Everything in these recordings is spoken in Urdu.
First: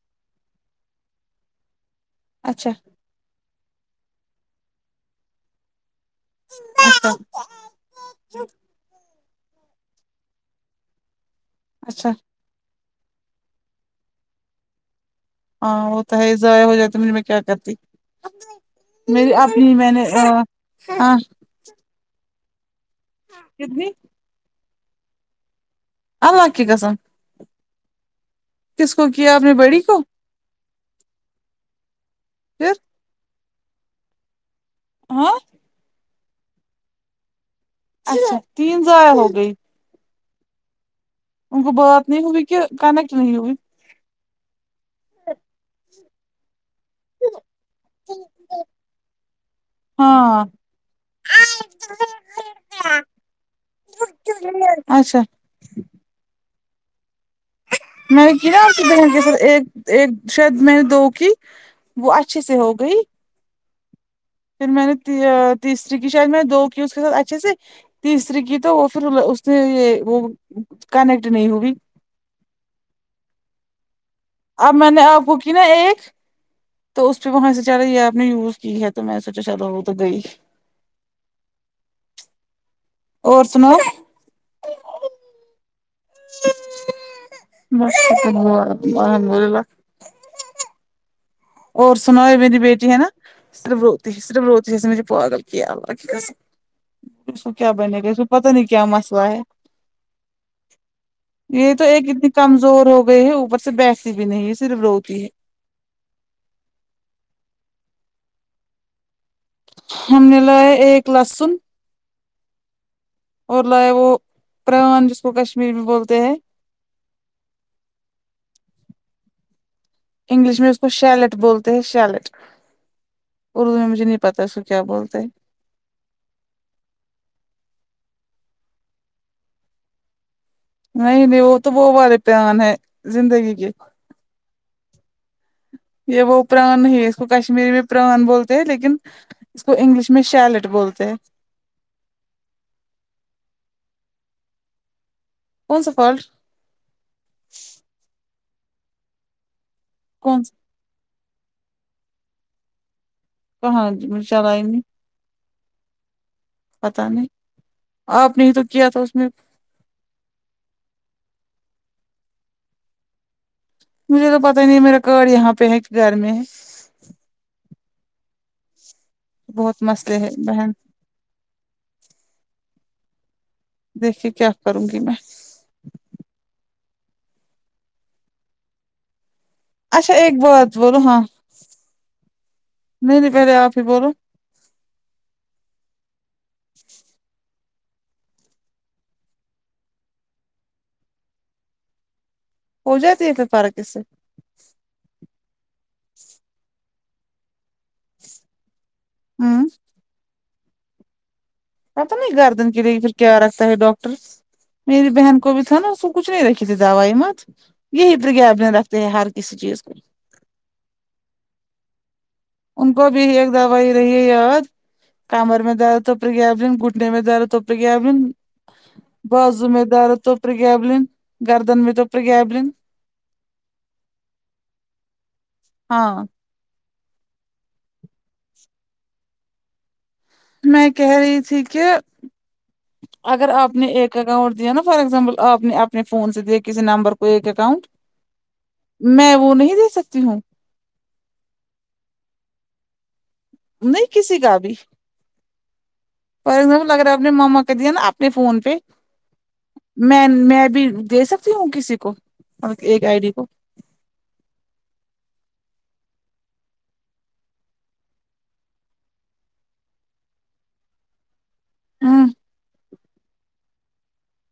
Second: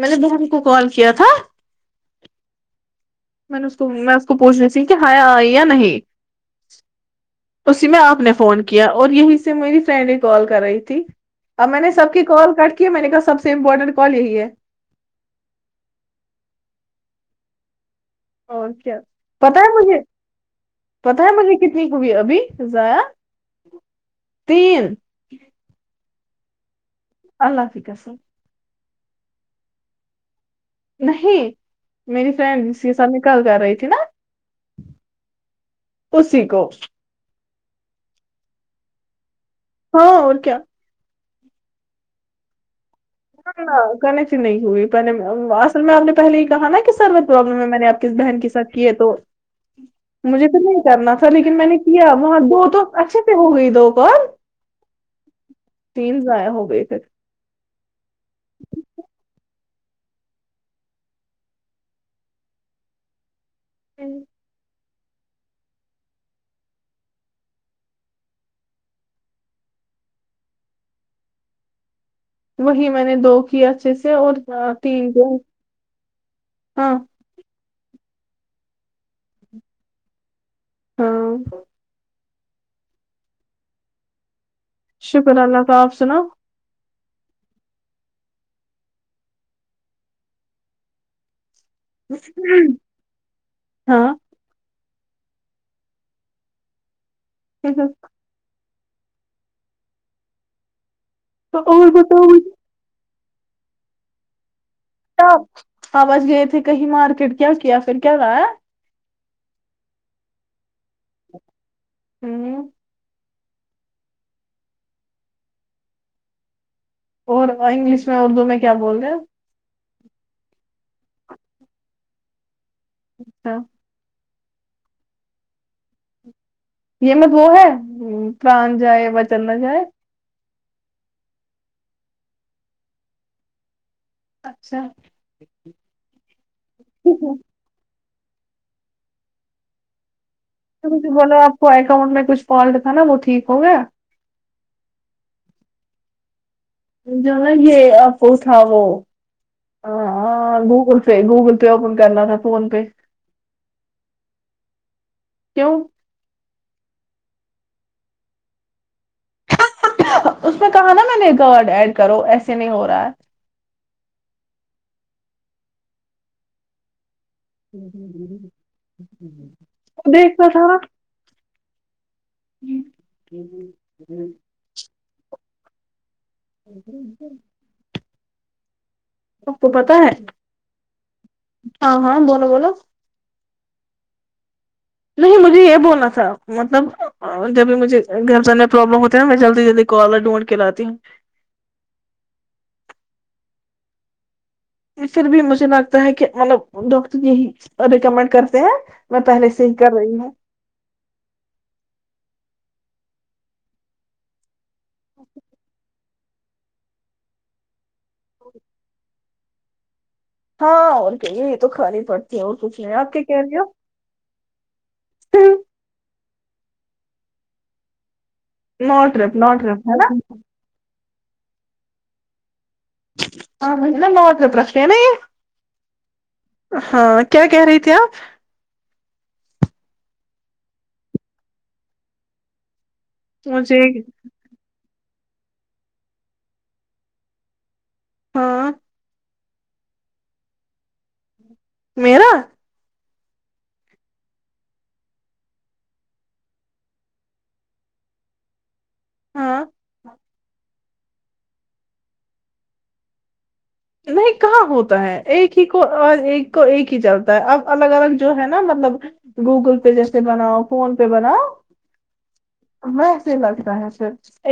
میں نے بہن کو کال کیا تھا اچھا میں نے اس کو میں اس کو پوچھنی س کہ ہیا آئی یا نہیں [unintelligible] اسی میں آپ نے فون کیا اور یہی سے میری فرینڈ ہی کال کر رہی تھی اب میں نے اچھا سب کی کال کٹ کی ہے میں نے کہا سب سے امپورٹنٹ کال یہی ہے ہاں وہ تو ہے ضائع ہو جاتا مجھے میں کیا کرتی اور کیا میری پتا ہے اپنی میں مجھے نے ہاں پتا ہے مجھے کتنی کو بھی ابھی ضاع کتنی تین اللہ کی قسم اللہ کی قسم کس کو کیا آپ نے بڑی کو نہیں میری فرینڈ پھر اسی کے ساتھ نکال کر رہی تھی نا آ اسی کو اچھا تین ضایع ہو گئی ہاں اور کیا ان کو بات نہیں ہوئی کہ کنیکٹ نہیں ہوئی کنیکٹ نہیں ہوئی پہلے اصل میں آپ نے پہلے یہ کہا نا کہ سروت پرابلم ہے میں نے آپس بہن کے سات کی ہے تو ہاں مجھے تو نہیں کرنا تھا لیکن میں نے کیا وہاں دو تو اچھے سے ہو گئی دو کال اچھا تین ضایع ہو گے تھ میں نے کی نا ک د گ سر ایک ایک شاید میں نے دو کی وہ اچھے سے ہو گئی ھمم پھر میں نے تیسری کی شاید میں دو کی اس کے ساتھ اچھے سے تیسری کی تو وہ پھر اس نے یہ وہ کنیکٹ نہیں ہوئی وہی میں نے دو کیا اچھے سے اور آ میں نے تین کو آبک نا ایک ہاں تو اس پہ وہاں سے چارا یہ ایپ نے یوز کی ہے تو میں سوچا چا وہ تو گئی ہاں اور سناو [unintelligible] شکر اللہ تعال آف سناو مشح بول للہ [unintelligible] اور سناو ہو میری بیٹی ہےا سرف ہاں روتی سرف روتی م پاگل کیا کیا بن گ س [unintelligible] پت نہیں کیا مسئلہ ہے یہ تو اور ایک بتاؤ اتنی مجھے کم زور ہو گئے ہے اوپر سے بیسی بھی نہیں ہے صرف روتی ہے آوااز گئے تھے کہیں مارکیٹ کیا کیا پھر کیا رہا ہے ہم نے ل ایک لسن [unintelligible] ھمم اور لاائے وہ پران جس کو کشمیری میں بولتے ہیں اور انگلش میں اردو میں کیا بول رہے ہیں انگلش میں اس کو شیلٹ بولتے ہیں شیلٹ اچھا اردو میں مجھے پتا ہے سو کیا بولتے ہیں یہ میںت وہ ہے پران جائے و چنا جائے نہیں نہیں وہ تو بہ بارے پیار ہے زندگی کے اچھا یہ وہ پران نہیں ہے اس کو کشمیری میں پران بولتے ہیں لیکن اس کو انگلش میں شیل تو مجھے بوللاو آپ کو اکاؤنٹ میں کچھ فالٹ تھا نا وہ ٹھیک ہو گیا کون سا فل [unintelligible] جو نا یہ ا فو تھا تھا وہ ہ کون سا گوگل پے گوگل پے اپن کرنا تھا فون پے پ ہاں ج م چلائی نہیں [unintelligible] کیوں پتا نہیں آپ نے تو کیا تھا اس میں [unintelligible] اس میں کہا نا میں نے گارڈ ایڈ کرو ایسے نہیں ہو رہا ہے مجھے تو پتا ہی نہیں ہے میرا گ یہاں پہ ہے گھر میں ہے بہت مسئلے ہے دیکھنا تھا بہن ہ دیکھیے کیا کروں گی میں ا آپ کو پتا ہے اچھا ایک بات بولو ہاں ہاں ہاں بولو بولو نہیں نہیں پہلے آپ ہی بولو نہیں مجھے یہ بولنا تھا مطلب اور جب بھی مجھے گن سان میں پرابلم ہوتی ہے نا میں جلدی جلدی کالر ڈھونڈ کے لاتی ہوں ہو جاتی ہے پھر پارک سے پھر بھی مجھے لگتا ہے کہ مطلب ڈاکٹر یہی ریکمینڈ کرتے ہیں میں پہلے ہوں سے ہی کر رہی ہ پتا نہیں گار دن کے لیے پھر کیا رکھتا ہے ڈاکٹر میری بہن کو بھی تھا نا اس کچھ نہیں رکھی تھی دوائی مت یہی پرگب رکھتے ہیں ہر کسی چیز کو ہاں اور کہی یہ تو خر ہی پڑتی ہے اور کچھ ان نہیں کو آپ کیا بھی کہہ ایک رہی دوائی رہی کمر ہو میں درد طو پر گیبلن گھٹنے میں درد تو پر گیبلن ناٹ رپ ناٹ بازو میں رپ ہے نا درد تو پریگبلن گردن متاو پ پرگبلن آ نا موٹر پرش نا یہ ہاں ہاں کیا کہہ رہی ت آپ میں کہہ رہی تھی کہ اگر آپ مجھے نے ایک اکاؤنٹ نا فار ایگزامپل آپ نے اپنے فون سے دیا کسی نمبر کو ایک اکاؤنٹ ہاں میں وہ نہیں دے سکتی ہوں میرا نہیں کسی کا بھی فار ایگزامپل اگر اپنے ما کے دیا نا اپنے فون پہ ہاں میں میں بھی دے سکتی ہوں کسی کو مط ایک آئی ڈی کو نہیں کہاں ہوتا ہے ایک ہی کو اور ایک کو ایک ہی چلتا ہے اب الگ الگ جو ہے نا مطلب گوگل پے جیسے بناؤ فون پے بناؤ ہوں ہمر س لگ رہ ہے تھ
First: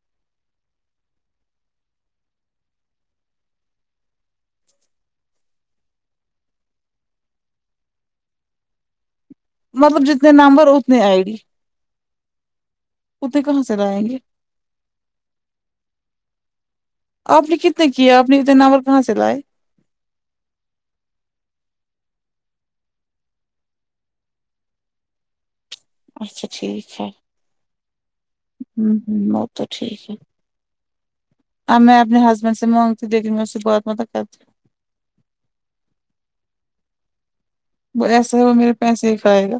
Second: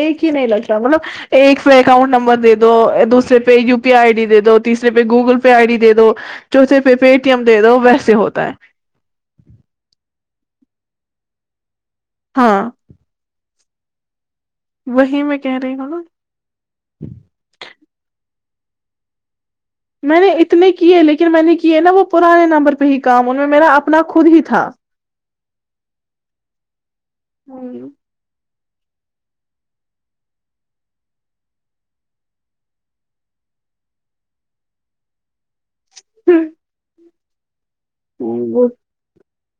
ایک ہی نہیں لگ رہا مطلب ایک پہ اکاؤنٹ نمبر دے دو دوسرے پہ پے آئی ڈی د دو تیسرے پہ گوگل پے آئی ڈی دے دو چوتھے پہ پے ٹی ایم دے دو ویسے ہوتا ہے مطلب جتنے نمبر اتنی آئے ڈی ہاں اے کہاں سے لائیں گے وہیں میں کہہ رہی ہوں نو آپ نے کتنے کیا آپ نے اتنے ناور کہاں سے لائے میں نے اتنے کیے لیکن میں نے کیے نا وہ پرانے نمبر پہ ہی کام ان میں میرا اپنا خود ہی تھا اچھا ٹھیک ہے ہوں ہوں ہوں وہ تو ٹھیک ہے اب میں اپنے ہسبینڈ سے مانگتی لیکن میں اس سے بہت متل کرتی ہوں وہ ایسا ہے وہ میرے پیسے ہی کھائے گا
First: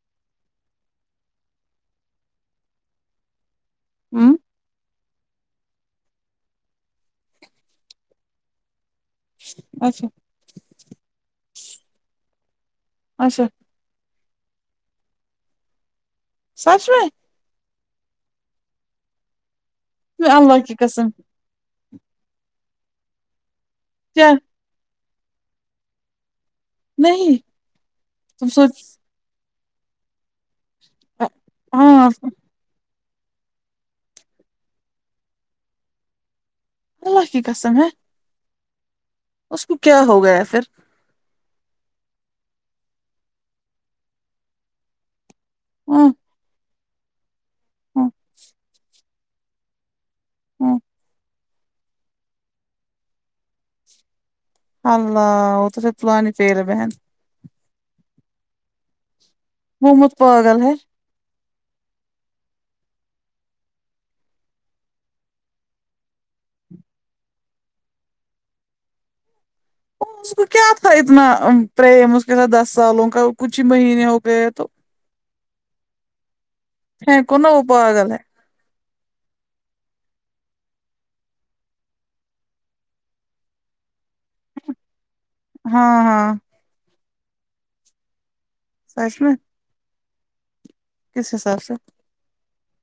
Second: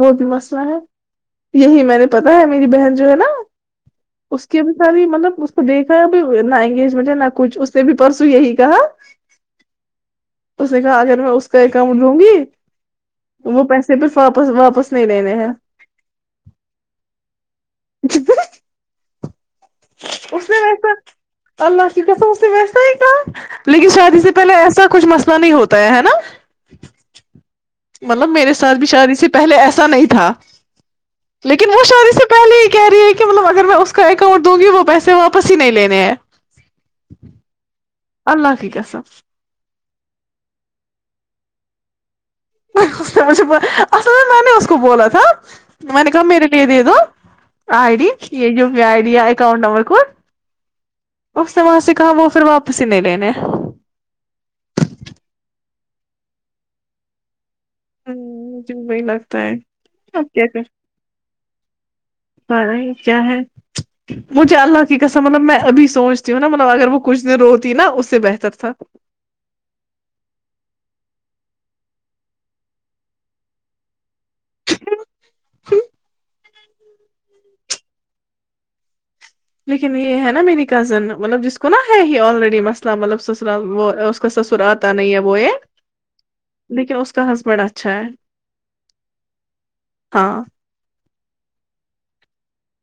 وہ بھی مسئلہ ہے یہی میں نے پتا ہے میری بہن جو ہے نا ہوں اس کی بھی ساری مطلب تو دیکھا ہے اب نہ انگیجمنٹ ہے نہ کچھ اس نے بھی پرسوں یہی کہا اچھا اس نے کہا اگر میں اس کا اکاؤنٹ دوں گی اچھا تو وہ پیسے پہ فاپ واپس واپس نہیں ل لینے ہیں سچ میں [inaudible] میں اس نے اللہ کی ویسا قسم اللہ کی پسا اس نے ویسا ہی کام لیکن شادی سے کیا پہلے ایسا کچھ مسئلہ نہیں ہوتا ہے ہے نا نہیں مطلب تم میرے ساتھ سوچ بھی شادی اس سے پہلے ایسا نہیں تھا لیکن وہ ہاں شادی سے پہلے ہی کہہ رہی ہے کہ مطلب اگر میں اس کا اکاؤنٹ دوں گی وہ پیسے واپس ہی نہیں لینے ہیں اللہ کی قسم ہیں اللہ کی قسم اس کو کیا ہو گیا پھر اصل میں میں نے اس کو بولا تھا ہاں منکا میر لیدے دوو آئی ہاں ڈی ای آ ڈی اکؤنٹ نمبر کو ہاں اس نے وہاں سے کہا وہ پھر واپس ہی نہیں لینے اللہ وہ تو پھر پلاانی پے رہ ہے بہن ہ مجھے وہی لگتا ہے وہ مت اپ کیا پاگل کر ہے پائی کیا ہے مجھے اللہ کی کسم مطلب میں ابھی سوچتی ہوں نا مطلب اگر وہ کچھ دیر روتی ہے نا اس سے بہتر تھا اس کو کیا تھا اتنا پریم اس کے س دس سالوں کا کچھ ہی مہینے ہو گئے تو ہ کن اوہ پاگل ہے لیکن یہ ہے نا میری کزن مطلب جس کو نا ہے ہی آلریڈی مسئلہ مطلب سسر وہ کا سسر آتا نہیں ہے وہ یہ ہاں ہاں دیکھیے اس کا ہزبینڈ اچھا ہے سچ میں ہاں کس حساب سے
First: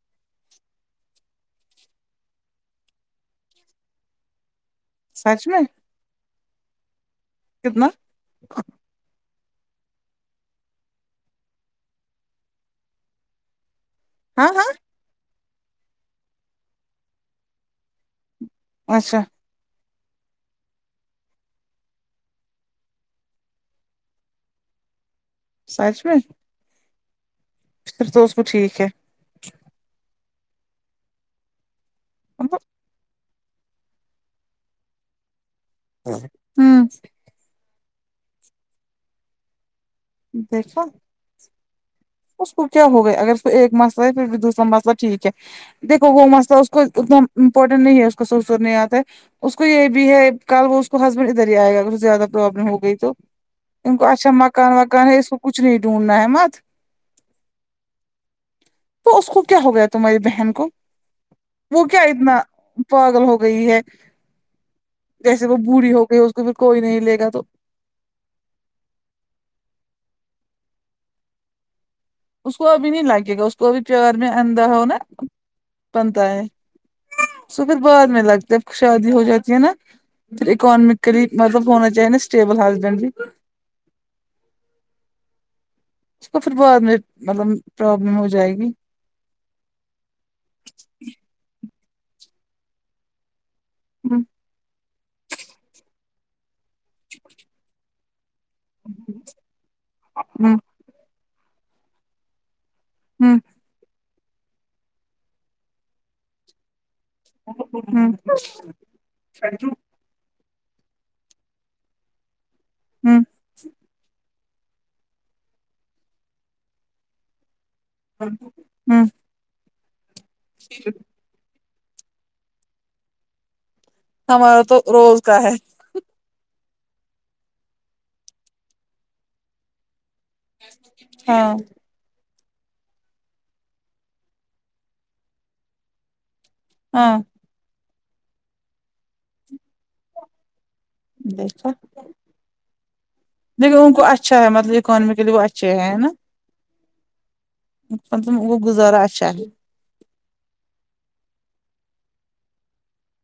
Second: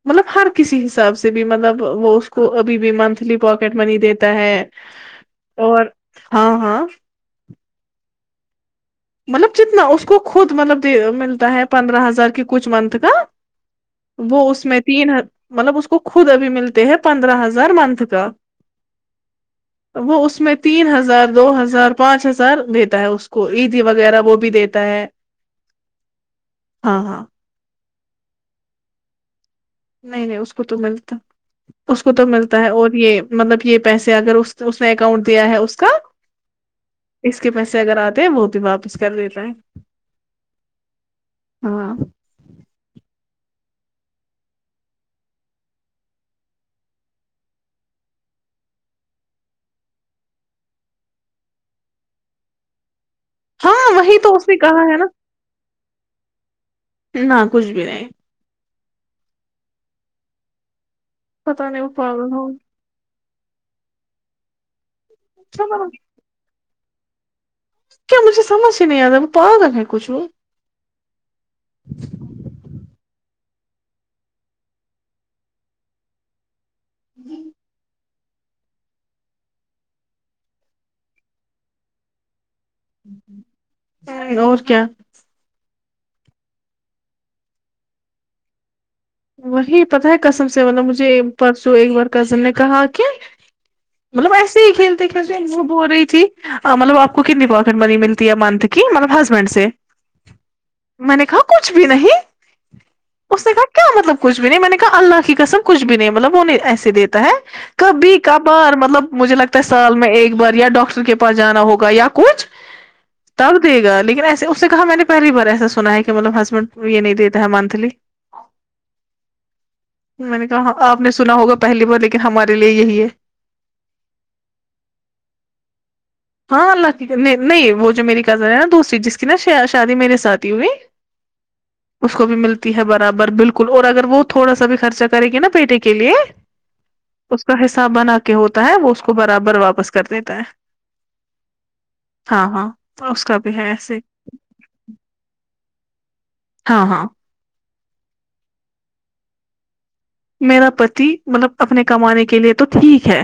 مطلب ہر کسی حساب سے بھی مطلب وہ اس کو ابھی بھی منتھلی پاکیٹ منی دیتا ہے سچ میں اور ہاں ہاں کتنا مطلب جتنا اس کو خود مطلب ملتا ہے پندرہ ہزار کی کچھ منتھ کا وہ ہاں اس ہاں میں تین مطلب اس کو خود ابھی ملتے ہیں پندرہ ہزار منتھ کا اچھا وہ اس میں تین ہزار دو ہزار پانچ ہزار دیتا ہے اس کو ایک وغیرہ وہ بھی دیتا ہے سچ میں ہاں ہاں پھر تو اس کو ٹیک ہے نہیں نہیں اس کو تو ملتا اس کو تو مطلب۔ ملتا ہے اور یہ مطلب یہ پیسے اگر اس نے اکاؤنٹ دیا ہے اس کا ہوں اس کے پیسے اگر آتے ہیں وہ بھی واپس کر لیتا ہے دیکھو ہاں اس کو کیا ہو گیا اگر اس ایک مسئلہ ہے پھر دوسرا مسئلہ ٹھیک ہے دیکو وہ مسئلہ اس کو ایک دم امپورٹنٹ نہیں ہے اس کو سولوے کرنے آتا ہے اس کو یہ بھی ہے کل وہ اس کو ادر ہی آئے گا اگر اس سے زیادہ پرابلم ہو گئی تو ہاں ان کو وہی اچھا تو اس نے مکان کہا نا وکان ہے اس کو کچھ نہیں ڈھونڈنا ہے مت نہ کچھ بھی نہیں تو اس کو کیا ہو گیا تمہاری بہن کو پتا نہیں وہ کیا پاگل اتنا ہو پاگل ہو گئی ہے جیسے وہ بوڑھی ہو گئی اس کو پ کوئی نہیں لے گا تو کیا مجھ سمجھ نہیں آد ہے ب پغک ہے کچھ اس کو ابھی نہیں لاگے گا اس کو ابھی قبر میں اندھا ہوناا بنتا ہے پھر بعد لگتا ہے شادی ہو جاتی ہے نا پھر اکانمکلی مطلب ہونا چاہی نا اسٹیبل ہال [unintelligible] اور کیا اس کو پھر بعد میں مطلب پرابلم ہو جائے گی وہی پتہ ہے کسم سے ما مجھے پرسوں ایک بار کزن نے کہا کہ ہوں مطلب ایسے ہی کھیلتے کھیلتے انوب ہو رہی تھی مطلب آپ کو کتنی پاکٹ بنی ملتی منتھ کی مطلب ہسبینڈ سے ہوں میں نے کہا کچھ بھی نہیں ھمم اس نے کہا کیا مطلب کچ بھی نہیں میں نے کہا اللہ کی قسم کچھ بھی نہیں مطلب وہ نہیں ایسے دیتے ہے ہوں کبھی کھار مطلب مجھے لگتا ہے سال میں ایک بار یا ڈاکٹر کے پاس جانا ہوگا یا کچھ ہوں تب دے گا لیکن ایسے اس سے کہا میں نے پاہلی بار ہے ایا سنا ہے کہ مطب ہسبینڈ یہ نہیں دیتا ہے منتھلی ھمم میں نے کہا آپ نے سنا ہوگا پہلی بار لیکن ہمارے لیے یہی ہے ہمارا تو روز کا ہے ہاں اللہ کی نہیں وہ جو میری زر ہے نا دوسری جس کی نا شادی میرے ساتھ تی ہوئی ہاں اس کو بھی ملتی ہے برابر بالکل اور اگر وہ تھوڑا سا بھی خرچہ کرے گی نا بیٹے کے لیے [inaudible] ہاں اس کا حساب بنا کے ہوتا ہے وہ اس کو برابر واپس کر دیتا ہے دیکا ہاں ہاں تو اس کا بھی ہے ایسے اچھا ہے مطلبکانمکلی وہ اچھے ہیں نا ہاں ہاں مطلب وہ گزارا اچھا میرا پتی مطلب اپنے کمانے کے لیے تو ٹھیک ہے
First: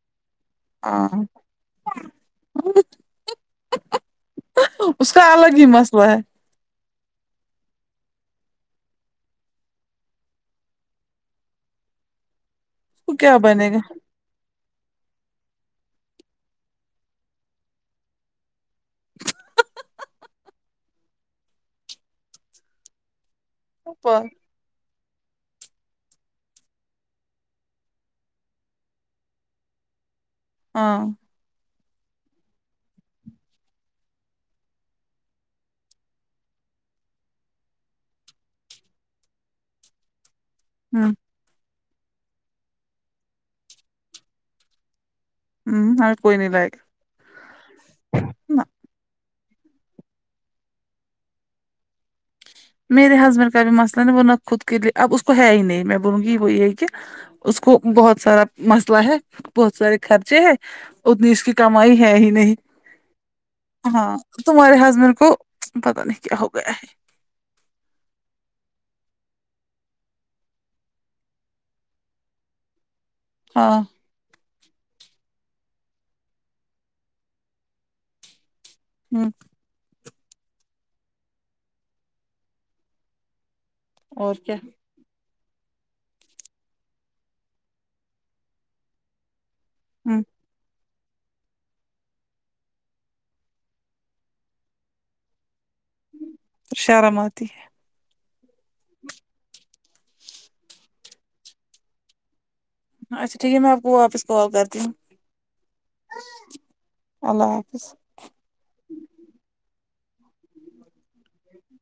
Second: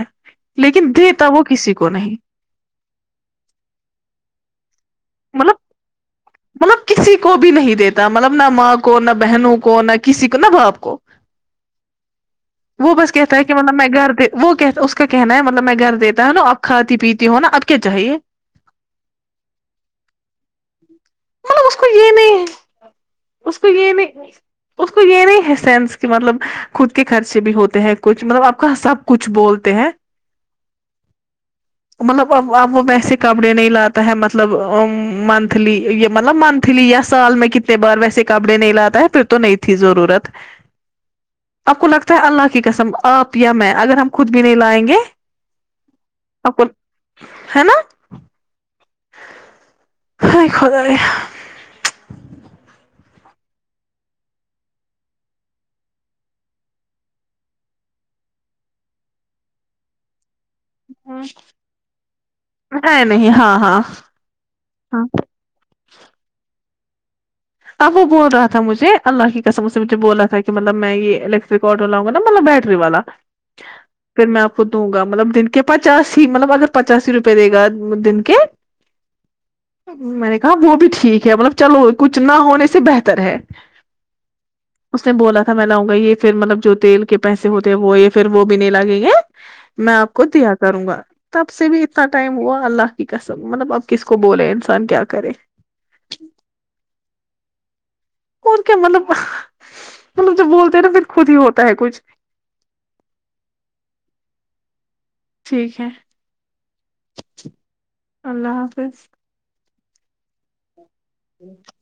لیکن دیتا وہ کسی کو نہیں [unintelligible] اس کا مطلب الگ ہی مسئلہ ہے مطلب کسی کو بھی نہیں دیتا مطلب نہ ماں کو نہ بہنوں کو نہ کسی کو نہ باپ کو وہ بس کیتا کیا ہے کہ بنے مب گا میں گھر وہ کہ اس کا کہنا ہے مطلب میں گھر دیتا ہوں نا اب کھاتی پیتی ہو نا اب کیا چاہیے [unintelligible] مطلب اس کو یہ نہیں ہے اس کو یہ نہیں اس کو یہ نہیں ہے سینس کہ مطلب خود کے خرچے بھی ہوتے ہیں کچھ مطلب آپ کا سب کچھ بولتے ہیں ہاں مطلب اب اب وہ ویسے کپڑے نہیں لاتا ہے مطلب منتھلی یا مطلب منتھلی یا سال میں کتنے بار ویسے کپڑے نہیں لاتا ہے پھر تو نہیں تھی ضرورت [unintelligible] آپ کو لگتا ہے اللہ کی قسم آپ یا میں اگر ہم خود بھی نہیں لائیں گے ہ اور کوئی ن آپ کو لائ [unintelligible] ہے نا ہ خدائے میرے ہسبینڈ کا بھی مسئلہ نہیں وہ نہ خود کے لیے اب اس کو ہے ہی نہیں میں بولوں گی وہ یہی کہ اس کو بہت سارا مسئلہ ہے بہت سارے خرچے ہے اتنی اس کی کمائی ہے ہی نہیں ہے نہیں ہاں ہاں تمہارے ہاں ہسبینڈ کو پت نہیں کیا ہو گیا ہے اب وہ بول رہا تھا مجھے اللہ کی قسم سے مجھے بول رہا تھا کہ مطلب میں یہ ال ریکارڈراؤ گاطلب بٹری والا ہاں پھر میں آپ کو دوں گا مطلب دن کے پچاسی مطلب اگر پچاسی روپئے دے گا دن کے [unintelligible] میں نے کہا وہ بھی ٹھیک ہے مطلب چلو کچھ نہ ہونے سے بہتر ہے [unintelligible] اس نے بولا تھا میں لاؤں گا یہ پھر مطلب جو تیل کے پیسے ہوتے ہیں وہ یہ پھر وہ بھی نہیں لگیں گے میں آپ ہوں کو دیا کروں گا تب سے بھی اتنا ٹائم ہوا اللہ کی کسم مطلب اب کس کو بولے انسان کیا کرے شارم آتی ہے اور کیا مطلب مطلب جوب بولتے ہیں نا پھر خود ہی ہوتا ہے کچھ اچھا ٹھیک ہے میں آپ کو واپس کال کرتی ہوں ٹھیک ہے اللہ حافظ اللہ حافظ [unintelligible]